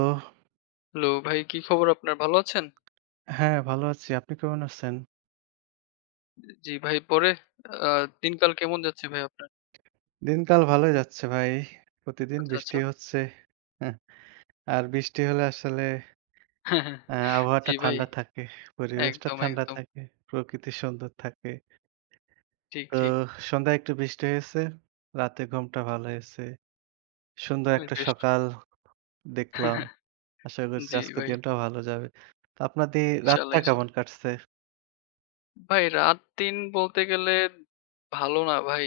তো হ্যালো ভাই, কি খবর আপনার? ভালো আছেন? হ্যাঁ, ভালো আছি। আপনি কেমন আছেন? জি ভাই, পরে আ দিনকাল কেমন যাচ্ছে ভাই আপনার? দিনকাল ভালোই যাচ্ছে ভাই। প্রতিদিন আচ্ছা, আচ্ছা। বৃষ্টি হচ্ছে। হ্যাঁ, আর বৃষ্টি হলে আসলে জি আবহাওয়াটা ভাই, ঠান্ডা থাকে, পরিবেশটা একদম, ঠান্ডা একদম। থাকে, প্রকৃতি সুন্দর থাকে। ঠিক, তো ঠিক। সন্ধ্যায় একটু বৃষ্টি হয়েছে, রাতে ঘুমটা ভালো হয়েছে। সুন্দর একটা বেশ। সকাল দেখলাম। আশা করছি জি আজকের ভাই, দিনটা ভালো যাবে। তো আপনাদের রাতটা ইনশাআল্লাহ, ইনশাআল্লাহ। কেমন কাটছে? ভাই রাত-দিন বলতে গেলে ভালো না ভাই।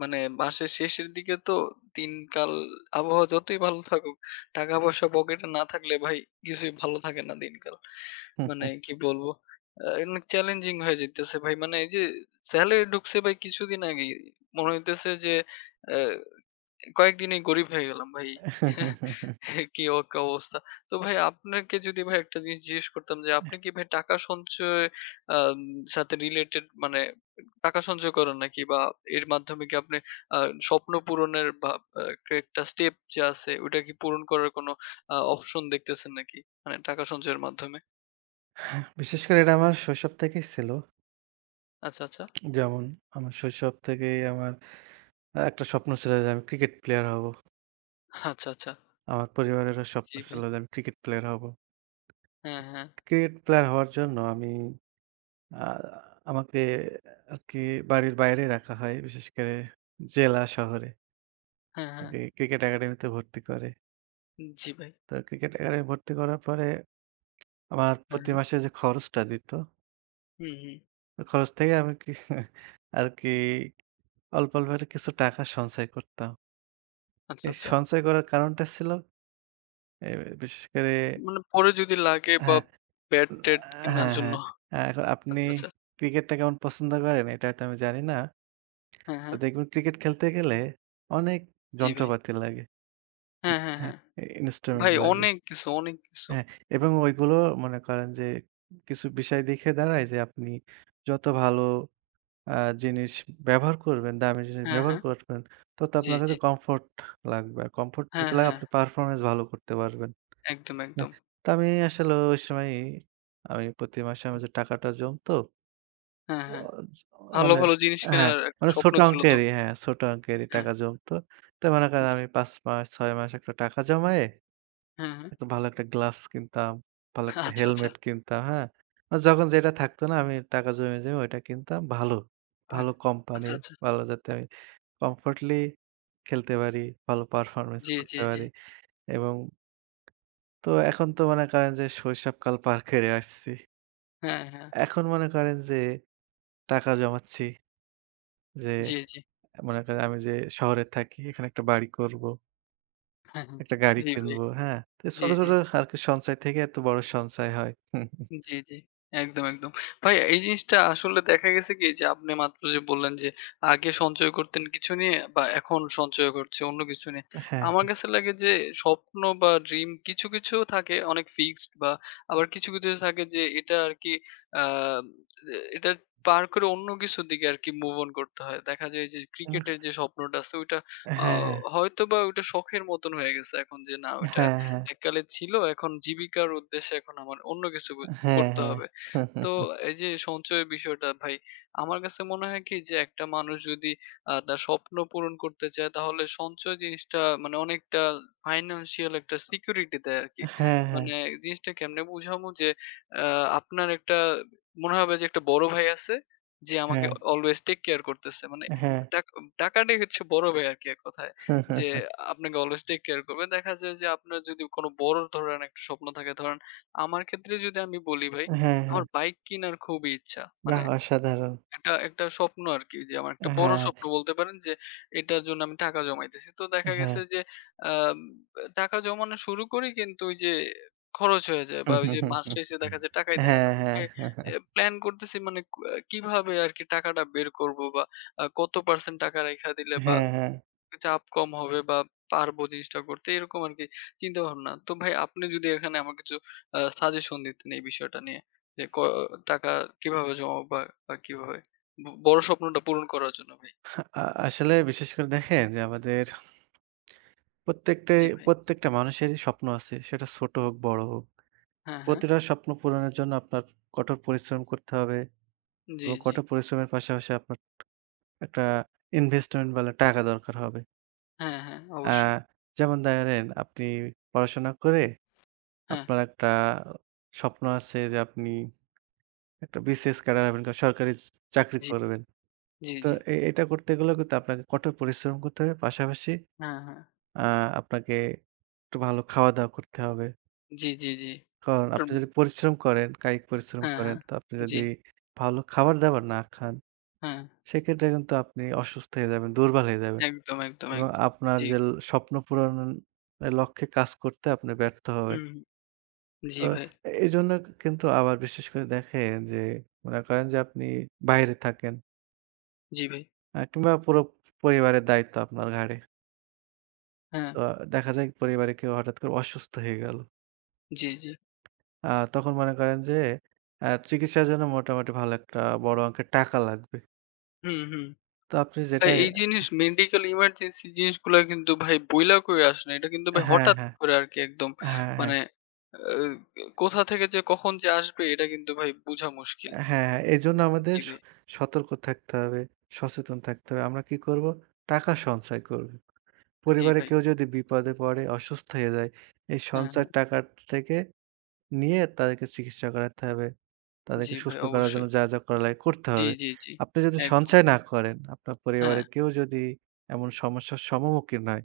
মানে মাসের শেষের দিকে তো দিনকাল আবহাওয়া যতই ভালো থাকুক, টাকা-পয়সা পকেটে না থাকলে ভাই কিছুই ভালো থাকে না দিনকাল। মানে কি বলবো? অনেক চ্যালেঞ্জিং হয়ে যাইতেছে ভাই। মানে এই যে সেলারি ঢুকছে ভাই কিছুদিন আগেই। মনে হইতেছে যে আ কয়েকদিনেই গরিব হয়ে গেলাম ভাই। কি একটা অবস্থা। তো ভাই আপনাকে যদি ভাই একটা জিনিস জিজ্ঞেস করতাম যে আপনি কি ভাই টাকা সঞ্চয় আম সাথে রিলেটেড মানে টাকা সঞ্চয় করেন নাকি? বা এর মাধ্যমে কি আপনি আ স্বপ্ন পূরণের বা আ একটা স্টেপ যে আছে ওইটা কি পূরণ করার কোনো অপশন দেখতেছেন নাকি? মানে টাকা সঞ্চয়ের মাধ্যমে? বিশেষ করে এটা আমার শৈশব থেকেই ছিল। আচ্ছা, আচ্ছা। যেমন আমার শৈশব থেকেই আমার একটা স্বপ্ন ছিল যে আমি ক্রিকেট প্লেয়ার হব। আচ্ছা, আচ্ছা। আমার পরিবারেরও স্বপ্ন জি ভাই। ছিল যে আমি ক্রিকেট প্লেয়ার হব। হ্যাঁ, হ্যাঁ। ক্রিকেট প্লেয়ার হওয়ার জন্য আমি আ আমাকে আরকি বাড়ির বাইরে রাখা হয়। বিশেষ করে জেলা শহরে। হ্যাঁ, হ্যাঁ। আরকি ক্রিকেট একাডেমিতে ভর্তি করে। জি ভাই। তো ক্রিকেট একাডেমি ভর্তি করার পরে আমার হ্যাঁ, প্রতি হ্যাঁ। মাসে যে খরচটা দিত, হুম, হুম। ওই খরচ থেকে আমি কি আরকি অল্প, অল্প করে কিছু টাকা সঞ্চয় করতাম। আচ্ছা, এই আচ্ছা। সঞ্চয় করার কারণটা ছিল এ বিশেষ করে মানে পরে যদি লাগে বা হ্যাঁ। ব্যাট-ট্যাট কেনার হ্যাঁ, জন্য হ্যাঁ। এখন আপনি আচ্ছা, আচ্ছা। ক্রিকেটটা কেমন পছন্দ করেন এটা হয়তো আমি জানি না। হ্যাঁ, তো হ্যাঁ। দেখবেন ক্রিকেট খেলতে গেলে অনেক জি ভাই। যন্ত্রপাতি লাগে। হ্যাঁ, হ্যাঁ, হ্যাঁ, হ্যাঁ। ইনস্ট্রুমেন্ট ভাই লাগে। অনেক কিছু, অনেক কিছু। হ্যাঁ, এবং ওইগুলো মনে করেন যে কিছু বিষয় দেখে দাঁড়ায় যে আপনি যত ভালো আ জিনিস ব্যবহার করবেন, দামি জিনিস হ্যাঁ, ব্যবহার হ্যাঁ। করবেন, তত জি, আপনার জি। কাছে কমফোর্ট লাগবে। আর কমফোর্ট যত হ্যাঁ, লাগবে হ্যাঁ। আপনি হ্যাঁ। পারফরম্যান্স ভালো করতে পারবেন। একদম, হ্যাঁ, একদম। তো আমি আসলে ওই সময় আমি প্রতি মাসে আমার যে টাকাটা জমতো হ্যাঁ, হ্যাঁ। ও ভালো, মানে ভালো জিনিস হ্যাঁ, কেনার একটা মানে স্বপ্ন ছোট ছিল অঙ্কেরই তখন। হ্যাঁ, ছোট অঙ্কেরই হ্যাঁ, টাকা জমতো। তো মনে করেন জি। আমি ৫ মাস ৬ মাস একটা টাকা জমায়ে হ্যাঁ, হ্যাঁ। একটা ভালো একটা গ্লাভস কিনতাম, ভালো একটা আচ্ছা, আচ্ছা। হেলমেট কিনতাম, হ্যাঁ? আর যখন যেটা থাকতো না আমি টাকা জমিয়ে, জমিয়ে ওইটা কিনতাম ভালো, আ ভালো আচ্ছা, কোম্পানির আচ্ছা। ভালো যাতে আমি কমফোর্টলি খেলতে পারি, ভালো পারফরম্যান্স জি, জি, করতে জি। পারি এবং তো এখন তো মনে করেন যে শৈশবকাল পার করে আসছি। হ্যাঁ, হ্যাঁ। এখন মনে করেন যে টাকা জমাচ্ছি যে জি, জি। মনে করেন আমি যে শহরে থাকি, এখানে একটা বাড়ি করব, হ্যাঁ, হ্যাঁ। একটা গাড়ি জি ভাই। কিনবো, হ্যাঁ? তো জি, ছোট, জি। ছোট আরকি সঞ্চয় থেকে এত বড় সঞ্চয় হয়। জি, জি। একদম, একদম। ভাই এই জিনিসটা আসলে দেখা গেছে কি যে আপনি মাত্র যে বললেন যে আগে সঞ্চয় করতেন কিছু নিয়ে বা এখন সঞ্চয় করছে অন্য কিছু নিয়ে। হ্যাঁ, আমার কাছে লাগে যে স্বপ্ন বা ড্রিম কিছু, কিছু থাকে অনেক ফিক্সড বা আবার কিছু, কিছু থাকে যে এটা আরকি আ এটা পার করে অন্য কিছুর দিকে আরকি মুভ অন করতে হয়। দেখা যায় যে উম ক্রিকেটের যে স্বপ্নটা আছে ওইটা আ হ্যাঁ, হ্যাঁ, হয়তোবা ওইটা শখের মতন হয়ে গেছে এখন যে না ওইটা হ্যাঁ, এককালে ছিল এখন জীবিকার উদ্দেশ্যে এখন আমার অন্য কিছু হ্যাঁ, হ্যাঁ, করতে হ্যাঁ, হ্যাঁ, হবে। তো এই যে সঞ্চয়ের বিষয়টা ভাই, আমার কাছে মনে হয় কি যে একটা মানুষ যদি তার স্বপ্ন পূরণ করতে চায় তাহলে সঞ্চয় জিনিসটা মানে অনেকটা ফাইন্যান্সিয়াল একটা সিকিউরিটি দেয় আরকি। হ্যাঁ, মানে জিনিসটা কেমনে বুঝামু যে আ আপনার একটা মনে হবে যে একটা বড় ভাই আছে যে আমাকে হ্যাঁ, অলওয়েজ টেক কেয়ার করতেছে। মানে হ্যাঁ, টাক টাকাটাই হচ্ছে বড় ভাই আরকি এক কথায়। হ্যাঁ যে আপনাকে অলওয়েজ টেক কেয়ার করবে। দেখা যায় যে আপনার যদি কোন বড় ধরেন একটা স্বপ্ন থাকে ধরেন আমার ক্ষেত্রে যদি আমি বলি ভাই হ্যাঁ আমার বাইক কিনার খুবই ইচ্ছা। মানে বাহ! অসাধারণ। একটা একটা স্বপ্ন আরকি যে আমার একটা বড় হ্যাঁ, স্বপ্ন বলতে পারেন যে এটার জন্য আমি টাকা জমাইতেছি। তো দেখা হ্যাঁ। গেছে যে আম টাকা জমানো শুরু করি কিন্তু ওই যে খরচ হয়ে যায় বা ওই যে মাস শেষে দেখা যায় টাকাই থাকে না। হ্যাঁ, তবে হ্যাঁ, প্ল্যান করতেছি মানে কিভাবে আরকি টাকাটা বের করব বা কত পার্সেন্ট টাকা রাইখা দিলে বা হ্যাঁ, হ্যাঁ। চাপ কম হবে বা পারবো জিনিসটা করতে এরকম আরকি চিন্তাভাবনা। তো ভাই আপনি যদি এখানে আমার কিছু সাজেশন দিতেন এই বিষয়টা নিয়ে যে টাকা কিভাবে জমাবো বা, বা কিভাবে বড় স্বপ্নটা পূরণ করার জন্য ভাই? আ আসলে বিশেষ করে দেখেন যে আমাদের প্রত্যেকটাই জি ভাই। প্রত্যেকটা মানুষেরই স্বপ্ন আছে। সেটা ছোট হোক, বড় হোক। হ্যাঁ, হ্যাঁ। প্রতিটা স্বপ্ন পূরণের জন্য আপনার কঠোর পরিশ্রম করতে হবে জি, এবং জি। কঠোর পরিশ্রমের পাশাপাশি আপনার একটা ইনভেস্টমেন্ট বলে টাকা দরকার হবে। হ্যাঁ, হ্যাঁ, আ অবশ্যই। যেমন ধরেন আপনি পড়াশোনা করে হ্যাঁ, আপনার একটা স্বপ্ন আছে যে আপনি একটা বিসিএস ক্যাডার হবেন, সরকারি চাকরি জি, করবেন। জি, তো জি। এটা করতে গেলেও কিন্তু আপনাকে কঠোর পরিশ্রম করতে হবে। পাশাপাশি হ্যাঁ, হ্যাঁ। আ আপনাকে একটু ভালো খাওয়া-দাওয়া করতে হবে। জি, জি, জি। কারণ টম আপনি যদি পরিশ্রম করেন, কায়িক পরিশ্রম হ্যাঁ, করেন, হ্যাঁ। তো আপনি জি, যদি ভালো খাবার-দাবার না খান হ্যাঁ। সেক্ষেত্রে কিন্তু আপনি অসুস্থ হয়ে যাবেন, দুর্বল হয়ে যাবেন একদম, একদম, এবং একদম। আপনার জি। যে স্বপ্ন পূরণের লক্ষ্যে কাজ করতে আপনি ব্যর্থ হবেন। হুম, হুম, জি তো ভাই, এজন্য কিন্তু আবার বিশেষ করে দেখেন যে মনে করেন যে আপনি বাইরে থাকেন জি ভাই। কিংবা পুরো পরিবারের দায়িত্ব আপনার ঘাড়ে। হ্যাঁ, তো দেখা যায় পরিবারে কেউ হঠাৎ করে অসুস্থ হয়ে গেল। জি, জি। তখন মনে করেন যে চিকিৎসার জন্য মোটামুটি ভালো একটা বড় অঙ্কের টাকা লাগবে। হুম, হুম। তো আপনি ভাই যেটাই এই জিনিস মেডিকেল ইমার্জেন্সি জিনিসগুলা কিন্তু ভাই বইলা কইরা আসে না। এটা কিন্তু ভাই হ্যাঁ, হঠাৎ হ্যাঁ, করে আরকি একদম হ্যাঁ, হ্যাঁ। মানে আ কোথা থেকে যে কখন যে আসবে এটা কিন্তু ভাই বুঝা মুশকিল। হ্যাঁ, হ্যাঁ, এজন্য আমাদের জি ভাই, সতর্ক থাকতে হবে, সচেতন থাকতে হবে। আমরা কি করব? টাকা সঞ্চয় করব। জি পরিবারে ভাই। কেউ যদি বিপদে পড়ে, অসুস্থ হয়ে যায়, এই হ্যাঁ, হ্যাঁ। সঞ্চয়ের টাকা থেকে নিয়ে তাদেরকে চিকিৎসা করাতে হবে। জি তাদেরকে ভাই সুস্থ করার অবশ্যই। জন্য যা, যা করা লাগে করতে জি, হবে। জি, জি। আপনি যদি একদম। সঞ্চয় না করেন, আপনার হ্যাঁ, পরিবারের কেউ যদি এমন সমস্যার সম্মুখীন হয়,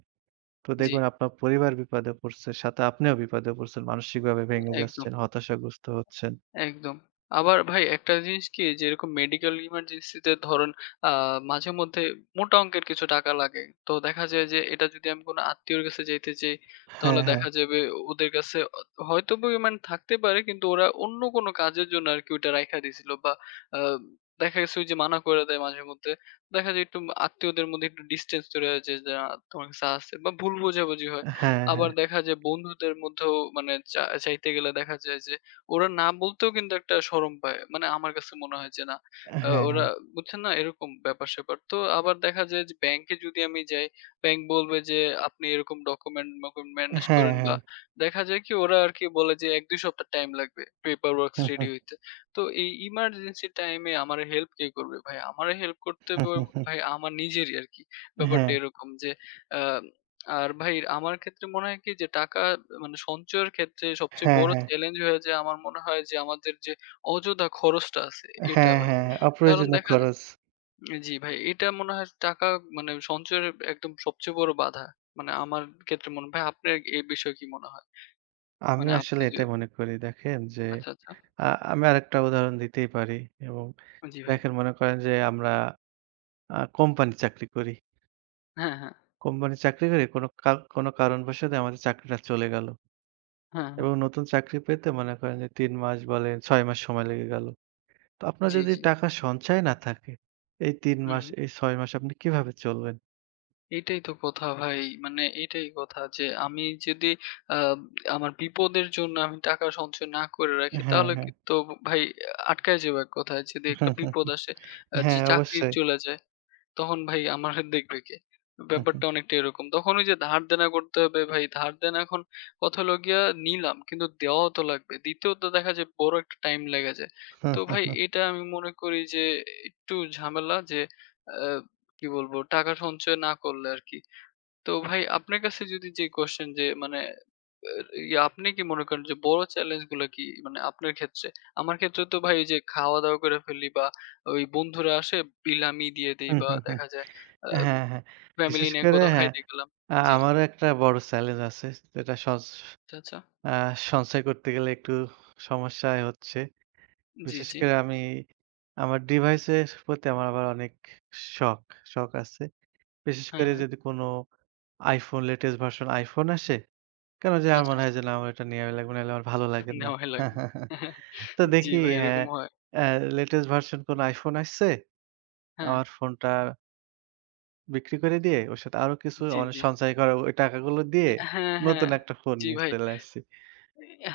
তো জি, দেখবেন আপনার পরিবার বিপদে পড়ছে, সাথে আপনিও বিপদে পড়ছেন। মানসিকভাবে ভেঙে একদম। যাচ্ছেন, হতাশাগ্রস্ত হচ্ছেন। একদম। আবার ভাই একটা জিনিস কি যেরকম মেডিকেল ইমার্জেন্সি তে ধরুন আ মাঝেমধ্যে মোটা অঙ্কের কিছু টাকা লাগে। তো দেখা যায় যে এটা যদি আমি কোনো আত্মীয়র কাছে যাইতে চাই তাহলে হ্যাঁ, হ্যাঁ। দেখা যাবে ওদের কাছে হয়তো পরিমাণ থাকতে পারে কিন্তু ওরা অন্য কোনো কাজের জন্য আরকি ওইটা রাইখা দিছিল বা আ দেখা গেছে ওই যে মানা করে দেয় মাঝেমধ্যে। দেখা যায় একটু আত্মীয়দের মধ্যে একটু ডিসট্যান্স তৈরি হয় যে না তোমার কাছে আছে বা ভুল বোঝাবুঝি হয়। হ্যাঁ, আবার হ্যাঁ। দেখা যায় বন্ধুদের মধ্যেও মানে চা চাইতে গেলে দেখা যায় যে ওরা না বলতেও কিন্তু একটা শরম পায়। মানে আমার কাছে মনে হয় যে না, হ্যাঁ। ওরা বুঝছেন না? এরকম ব্যাপার-স্যাপার। তো আবার দেখা যায় যে ব্যাংকে যদি আমি যাই, ব্যাংক বলবে যে, "আপনি এরকম ডকুমেন্ট-মকুমেন্ট ম্যানেজ হ্যাঁ, করেন" বা হ্যাঁ। দেখা যায় কি ওরা আরকি বলে যে ১-২ সপ্তাহ টাইম লাগবে paper works hmm, ready hmm, হইতে। তো এই ইমার্জেন্সি টাইমে আমার হেল্প কে করবে ভাই? আমারে হেল্প করতে হুম, হবে হুম, হুম। ভাই আমার নিজেরই আরকি। ব্যাপারটা হ্যাঁ, এরকম যে আ আর ভাই আমার ক্ষেত্রে মনে হয় কি যে টাকা মানে সঞ্চয়ের ক্ষেত্রে সবচেয়ে হ্যাঁ, বড় হ্যাঁ। চ্যালেঞ্জ হয়ে যায় আমার মনে হয় যে আমাদের যে অযথা খরচটা আছে এটা হ্যাঁ, ভাই। হ্যাঁ। কারণ অপ্রয়োজনীয় দেখা যায় খরচ। জি ভাই এটা মনে হয় টাকা মানে সঞ্চয়ের একদম সবচেয়ে বড় বাধা। মানে আমার ক্ষেত্রে মনে হয়। ভাই আপনার এই বিষয়ে কি মনে হয়? মানে আমিও আসলে আপনি যে এটাই মনে করি দেখেন যে আচ্ছা, আচ্ছা। আ আমি আরেকটা উদাহরণ দিতেই পারি এবং জি ভাই। দেখেন মনে করেন যে আমরা কোম্পানির চাকরি করি। হ্যাঁ, হ্যাঁ। কোম্পানির চাকরি করে কোনো কোনো কারণবশত আমাদের চাকরিটা চলে গেল হ্যাঁ, হ্যাঁ। এবং নতুন চাকরি পেতে মনে করেন যে ৩ মাস বলেন ৬ মাস সময় লেগে গেল। তো আপনার জি, যদি জি। টাকা সঞ্চয় না থাকে, এই ৩ হুম, মাস হুম। এই ৬ মাস আপনি কিভাবে চলবেন? এটাই তো কথা ভাই। মানে এটাই কথা যে আমি যদি আম আমার বিপদের জন্য আমি টাকা সঞ্চয় না করে রাখি হ্যাঁ, তাহলে হ্যাঁ। কিন্তু ভাই আটকায় যাবো এক কথায়। যদি একটা হুম, হুম, বিপদ হুম। আসে, যে হ্যাঁ, চাকরি অবশ্যই। চলে যায় তখন ভাই আমার দেখবে কে? হুম, হুম। ব্যাপারটা অনেকটা এরকম। তখন ওই যে ধার দেনা করতে হবে ভাই, ধার দেনা এখন কথা হলো গিয়া নিলাম কিন্তু দেওয়াও তো লাগবে। দিতেও তো দেখা যায় বড় একটা টাইম লেগে যায়। হুম, তো হুম, ভাই হুম। এটা আমি মনে করি যে একটু ঝামেলা যে আ কি বলবো টাকা সঞ্চয় না করলে আরকি। তো ভাই আপনার কাছে যদি যে কোয়েশ্চেন যে মানে এর ইয়ে আপনি কি মনে করেন যে বড় চ্যালেঞ্জ গুলা কি? মানে আপনার ক্ষেত্রে? আমার ক্ষেত্রে তো ভাই ওই যে খাওয়া-দাওয়া করে ফেলি বা ওই বন্ধুরা আসে বিল আমি দিয়ে দেই হুম, বা হুম, হুম। দেখা যায় আ হ্যাঁ, হ্যাঁ। ফ্যামিলি বিশেষ নিয়ে করে কোথাও হ্যাঁ, খাইতে গেলাম। জি। আমারও একটা বড় চ্যালেঞ্জ আছে। যেটা আচ্ছা, আচ্ছা। আ সঞ্চয় করতে গেলে একটু সমস্যায় হচ্ছে। জি, বিশেষ জি। করে আমি আমার ডিভাইসের প্রতি আমার আবার অনেক শখ, শখ আছে। বিশেষ হ্যাঁ, করে হ্যাঁ। যদি কোনো iPhone latest version iPhone আসে, কেন জানি আমার আচ্ছা, মনে হয় আচ্ছা। যে, "না আমার এটা নেয়াই লাগবে, নাহলে আমার ভালো লাগে না।" নেওয়াই লাগবে। তো জি দেখি ভাই হ্যাঁ, এরকম হয়। অ্যা latest version কোনো iPhone আসছে, হ্যাঁ। আমার ফোনটা বিক্রি করে দিয়ে ওর সাথে আরো কিছু জি, মানে জি। সঞ্চয় করা ওই টাকাগুলো দিয়ে হ্যাঁ, হ্যাঁ। নতুন একটা ফোন জি নিয়ে ভাই। চলে আসছি।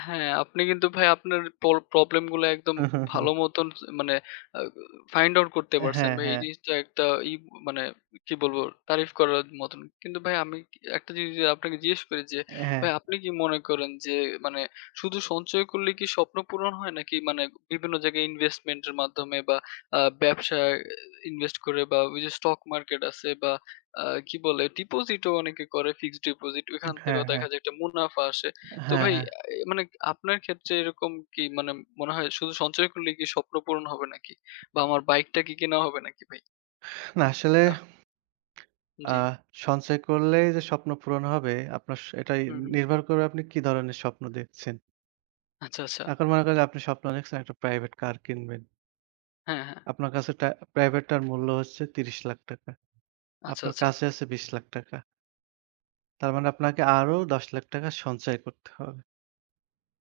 হ্যাঁ, আপনি কিন্তু ভাই আপনার পর প্রবলেম গুলো একদম ভালো মতন মানে আ ফাইন্ড আউট করতে হ্যাঁ, পারছেন হ্যাঁ, ভাই। এই হ্যাঁ, জিনিসটা একটা ই মানে কি বলবো তারিফ করার মতন। কিন্তু ভাই আমি একটা জিনিস যে আপনাকে জিজ্ঞেস করি যে, হ্যাঁ, ভাই আপনি কি মনে করেন যে মানে শুধু সঞ্চয় করলে কি স্বপ্ন পূরণ হয়? নাকি মানে বিভিন্ন জায়গায় ইনভেস্টমেন্ট এর মাধ্যমে বা ব্যবসায় ইনভেস্ট করে বা ওই যে স্টক মার্কেট আছে বা আ কি বলে ডিপোজিটও অনেকে করে ফিক্সড ডিপোজিট। ওইখান থেকেও হ্যাঁ, দেখা যায় একটা মুনাফা আসে। তো হ্যাঁ, ভাই হ্যাঁ। মানে আপনার ক্ষেত্রে এরকম কি মানে মনে হয় শুধু সঞ্চয় করলেই কি স্বপ্ন পূরণ হবে নাকি? বা আমার বাইকটা কি কেনা হবে নাকি ভাই? না আসলে আহ জি। আ সঞ্চয় করলেই যে স্বপ্ন পূরণ হবে আপনার এটাই হুম, হুম। নির্ভর করবে আপনি কি ধরনের স্বপ্ন দেখছেন। আচ্ছা, আচ্ছা। এখন মনে করেন আপনি স্বপ্ন দেখছেন একটা প্রাইভেট কার কিনবেন। হ্যাঁ, হ্যাঁ। আপনার কাছে প্রাইভেটটার মূল্য হচ্ছে ৳৩০,০০,০০০। আচ্ছা, আপনার আচ্ছা। কাছে আছে ৳২০,০০,০০০। তার মানে আপনাকে আরো ৳১০,০০,০০০ সঞ্চয় করতে হবে।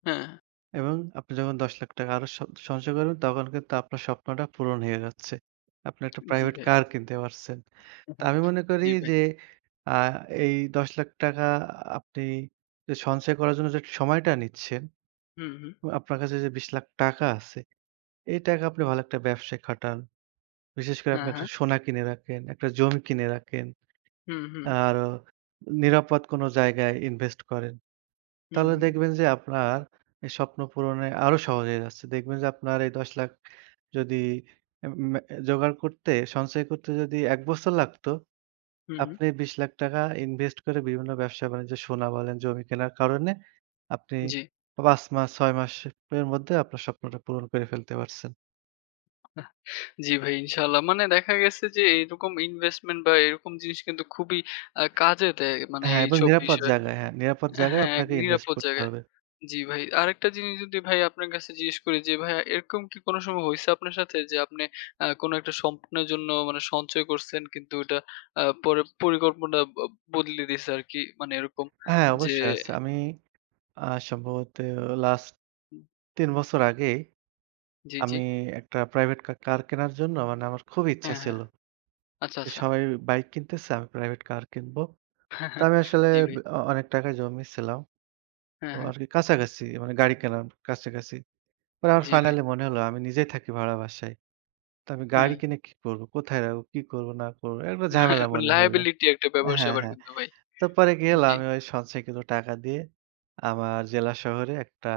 হ্যাঁ, হ্যাঁ। এবং আপনি যখন ৳১০,০০,০০০ আরো সঞ্চয় করবেন তখন কিন্তু আপনার স্বপ্নটা পূরণ হয়ে যাচ্ছে। আপনি একটা জি প্রাইভেট ভাই। কার কিনতে পারছেন। তো হ্যাঁ, আমি মনে করি জি ভাই। যে আ এই ৳১০,০০,০০০ আপনি যে সঞ্চয় করার জন্য যে সময়টা নিচ্ছেন, হুম, হুম। আপনার কাছে যে ৳২০,০০,০০০ আছে, এই টাকা আপনি ভালো একটা ব্যবসায় খাটান। বিশেষ করে হ্যাঁ, আপনি একটা হ্যাঁ। সোনা কিনে রাখেন, একটা জমি কিনে রাখেন, হুম, হুম। আরো নিরাপদ কোনো জায়গায় ইনভেস্ট করেন। হুম, তাহলে হুম। দেখবেন যে আপনার এই স্বপ্ন পূরণে আরো সহজ হয়ে যাচ্ছে। দেখবেন যে আপনার এই ১০,০০,০০০ যদি এম মে জোগাড় করতে, সঞ্চয় করতে যদি ১ বছর লাগতো, হুম, হুম। আপনি ২০,০০,০০০ ইনভেস্ট করে বিভিন্ন ব্যবসা-বাণিজ্য সোনা বলেন, জমি কেনার কারণে আপনি জি। ৫ মাস, ৬ মাসের মধ্যে আপনার স্বপ্নটা পূরণ করে ফেলতে পারছেন। আহ জি ভাই ইনশাআল্লাহ। মানে দেখা গেছে যে এরকম ইনভেস্টমেন্ট বা এরকম জিনিস কিন্তু খুবই কাজে দেয় মানে হ্যাঁ, এবং এইসব নিরাপদ বিষয়ে জায়গায়, হ্যাঁ, নিরাপদ জায়গায় হ্যাঁ, এক আপনাকে ইনভেস্ট নিরাপদ করতে জায়গায়। হবে। জি ভাই। আরেকটা জিনিস যদি ভাই আপনার কাছে জিজ্ঞেস করি যে ভাইয়া এরকম কি কোনো সময় হইছে আপনার সাথে যে আপনি কোনো একটা স্বপ্নের জন্য মানে সঞ্চয় করছেন কিন্তু ওটা পরে পরিকল্পনা বদলে দিছে আরকি মানে এরকম হ্যাঁ, যে অবশ্যই আছে। আমি সম্ভবত লাস্ট ৩ বছর আগেই জি, জি। আমি একটা প্রাইভেট কার কেনার জন্য মানে আমার খুব ইচ্ছা হ্যাঁ, হ্যাঁ। ছিল। আচ্ছা, যে আচ্ছা। সবাই বাইক কিনতেছে, আমি প্রাইভেট কার কিনবো। হ্যাঁ, তো হ্যাঁ। আমি আসলে জি ভাই। অনেক টাকা জমিয়েছিলাম। তো হ্যাঁ, হ্যাঁ। আরকি কাছাকাছি মানে গাড়ি কেনার কাছাকাছি। পরে আমার জি ভাই। ফাইনালি মনে হলো আমি নিজেই থাকি ভাড়া বাসায়। তো আমি হ্যাঁ। গাড়ি কিনে কি করব? কোথায় রাখবো? কি করব না করব? একটা হ্যাঁ, ঝামেলা মানে মনে হলো। লায়াবিলিটি একটা হ্যাঁ, ব্যাপার-স্যাপার হ্যাঁ। কিন্তু ভাই। তো পরে কি হলো জি। আমি ওই সঞ্চয়কৃত টাকা দিয়ে আমার জেলা শহরে একটা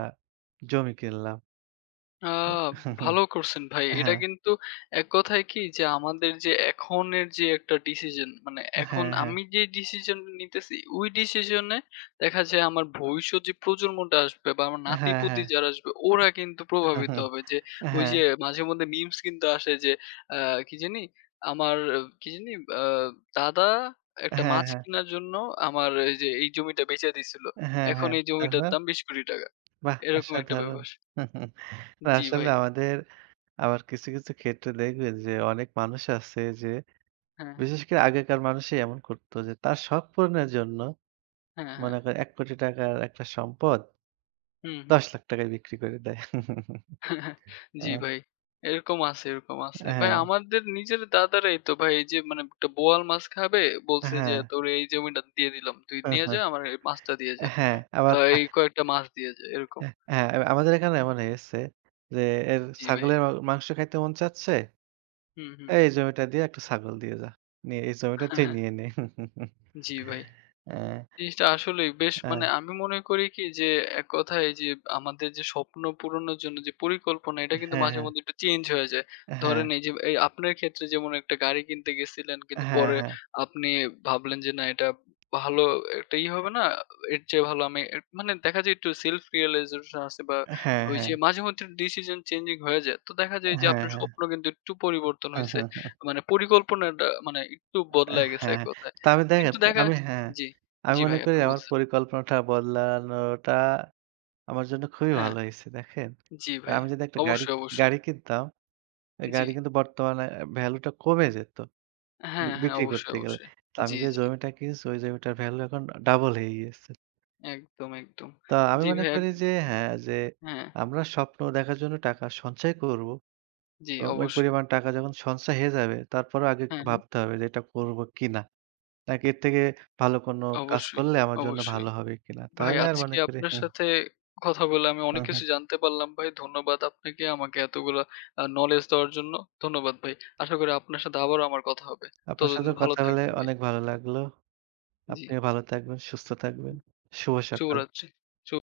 জমি কিনলাম। আ ভালো করছেন ভাই। এটা হ্যাঁ, কিন্তু এক কথায় কি যে আমাদের যে এখনের যে একটা ডিসিশন মানে এখন হ্যাঁ, হ্যাঁ, আমি যে ডিসিশন নিতেছি ওই ডিসিশনে দেখা যায় আমার ভবিষ্যৎ যে প্রজন্মটা আসবে বা আমার হ্যাঁ, হ্যাঁ, নাতি-পুতি হ্যাঁ। যারা আসবে ওরা কিন্তু প্রভাবিত হবে। যে ওই হ্যাঁ। যে মাঝেমধ্যে মিমস কিন্তু আসে যে আ কি জানি আমার আহ, কি জানি আ দাদা একটা হ্যাঁ, মাছ হ্যাঁ। কিনার জন্য আমার এই যে এই জমিটা বেচে দিছিল। হ্যাঁ, এখন হ্যাঁ। এই জমিটার তারপর? দাম ৳২০,০০,০০,০০০ বাহ! এরকম একটা অসাধারণ। ব্যাপার। না জি ভাই। আসলে আমাদের আবার কিছু, কিছু ক্ষেত্রে দেখবেন যে অনেক মানুষ আছে যে হ্যাঁ, হ্যাঁ। বিশেষ করে আগেকার মানুষই এমন করত যে তার শখ পূরণের জন্য হ্যাঁ, হ্যাঁ। মনে করেন ৳১,০০,০০,০০০ র একটা সম্পদ হুম, হুম। ৳১০,০০,০০০ বিক্রি করে দেয়। আ জি ভাই। এরকম আছে, এরকম আছে। ভাই হ্যাঁ, আমাদের নিজের দাদারাই তো ভাই এই যে মানে একটা বোয়াল মাছ খাবে, বলছে যে হ্যাঁ, "তোর এই জমিটা দিয়ে দিলাম। তুই হ্যাঁ, নিয়ে যা হ্যাঁ, আমার এই মাছটা দিয়ে যা। হ্যাঁ, বা আবার এই কয়েকটা মাছ দিয়ে যা।" এরকম। হ্যাঁ, আমাদের এখানে এমন হয়েছে যে জি ভাই। ছাগলের মা মাংস খাইতে মন চাচ্ছে, হুম, হুম। "এই জমিটা দিয়ে একটা ছাগল দিয়ে যা। নিয়ে এই জমিটা তুই নিয়ে নে।" জি ভাই। হ্যাঁ, জিনিসটা আসলেই বেশ হ্যাঁ, মানে আমি মনে করি কি যে এক কথায় এই যে আমাদের যে স্বপ্ন পূরণের জন্য যে পরিকল্পনা এটা কিন্তু মাঝে হ্যাঁ, মধ্যে একটু চেঞ্জ হয়ে যায়। হ্যাঁ, ধরেন এই যে এই আপনার ক্ষেত্রে যেমন একটা গাড়ি কিনতে গেছিলেন কিন্তু হ্যাঁ, পরে হ্যাঁ, আপনি ভাবলেন যে না এটা ভালো একটা ই হবে না। এর চেয়ে ভালো আমি মানে দেখা যায় একটু self realization আছে বা হ্যাঁ, হ্যাঁ, ওই হ্যাঁ, যে মাঝে মধ্যে ডিসিশন চেঞ্জিং হয়ে যায়। তো দেখা যায় যে আপনার হ্যাঁ, স্বপ্ন কিন্তু একটু পরিবর্তন হ্যাঁ, হইছে। হ্যাঁ, মানে পরিকল্পনাটা মানে একটু হ্যাঁ, বদলায় গেছে এক হ্যাঁ। কথায়। তা আমি দেখেন কিন্তু দেখা আমি হ্যাঁ, জি। আমি জি মনে ভাই, করি আপনি আমার বলছেন। পরিকল্পনাটা বদলানোটা আমার জন্য খুবই হ্যাঁ, ভালো হইছে দেখেন। জি ভাই। আমি যদি একটা গাড়ি অবশ্যই, অবশ্যই। গাড়ি কিনতাম, ওই জি। গাড়ি কিন্তু বর্তমানে ভ্যালুটা কমে যেত হ্যাঁ, হ্যাঁ, বিক্রি অবশ্যই, করতে গেলে। অবশ্যই। তো আমি জি, যে জি। জমিটা কিনছি ওই জমিটার ভ্যালু এখন ডাবল হয়ে গিয়েছে। একদম, একদম। তো আমি জি মনে ভাই, এক করি যে হ্যাঁ, যে হ্যাঁ, আমরা স্বপ্ন দেখার জন্য টাকা সঞ্চয় করব। জি এবং ওই অবশ্যই। পরিমাণ টাকা যখন সঞ্চয় হয়ে যাবে, তারপরেও আগে একটু হ্যাঁ, হ্যাঁ। ভাবতে হবে যে এটা করব কিনা? নাকি এর থেকে ভালো কোনো কাজ অবশ্যই, করলে আমার জন্য অবশ্যই। ভালো হবে কিনা? ভাই তাহলে আর আজকে মনে করি আপনার হুম, সাথে কথা বলে আমি হুম, অনেক হুম। কিছু জানতে পারলাম ভাই। ধন্যবাদ আপনাকে আমাকে এতগুলা knowledge দেওয়ার জন্য। ধন্যবাদ ভাই। আশা করি আপনার সাথে আবারও আমার কথা হবে। আপনার সাথে ততদিন ভালো কথা বলে থাকবেন ভাই। অনেক ভালো লাগলো। জি। আপনিও ভালো থাকবেন, সুস্থ থাকবেন। শুভ সকাল। শুভরাত্রি। শুভ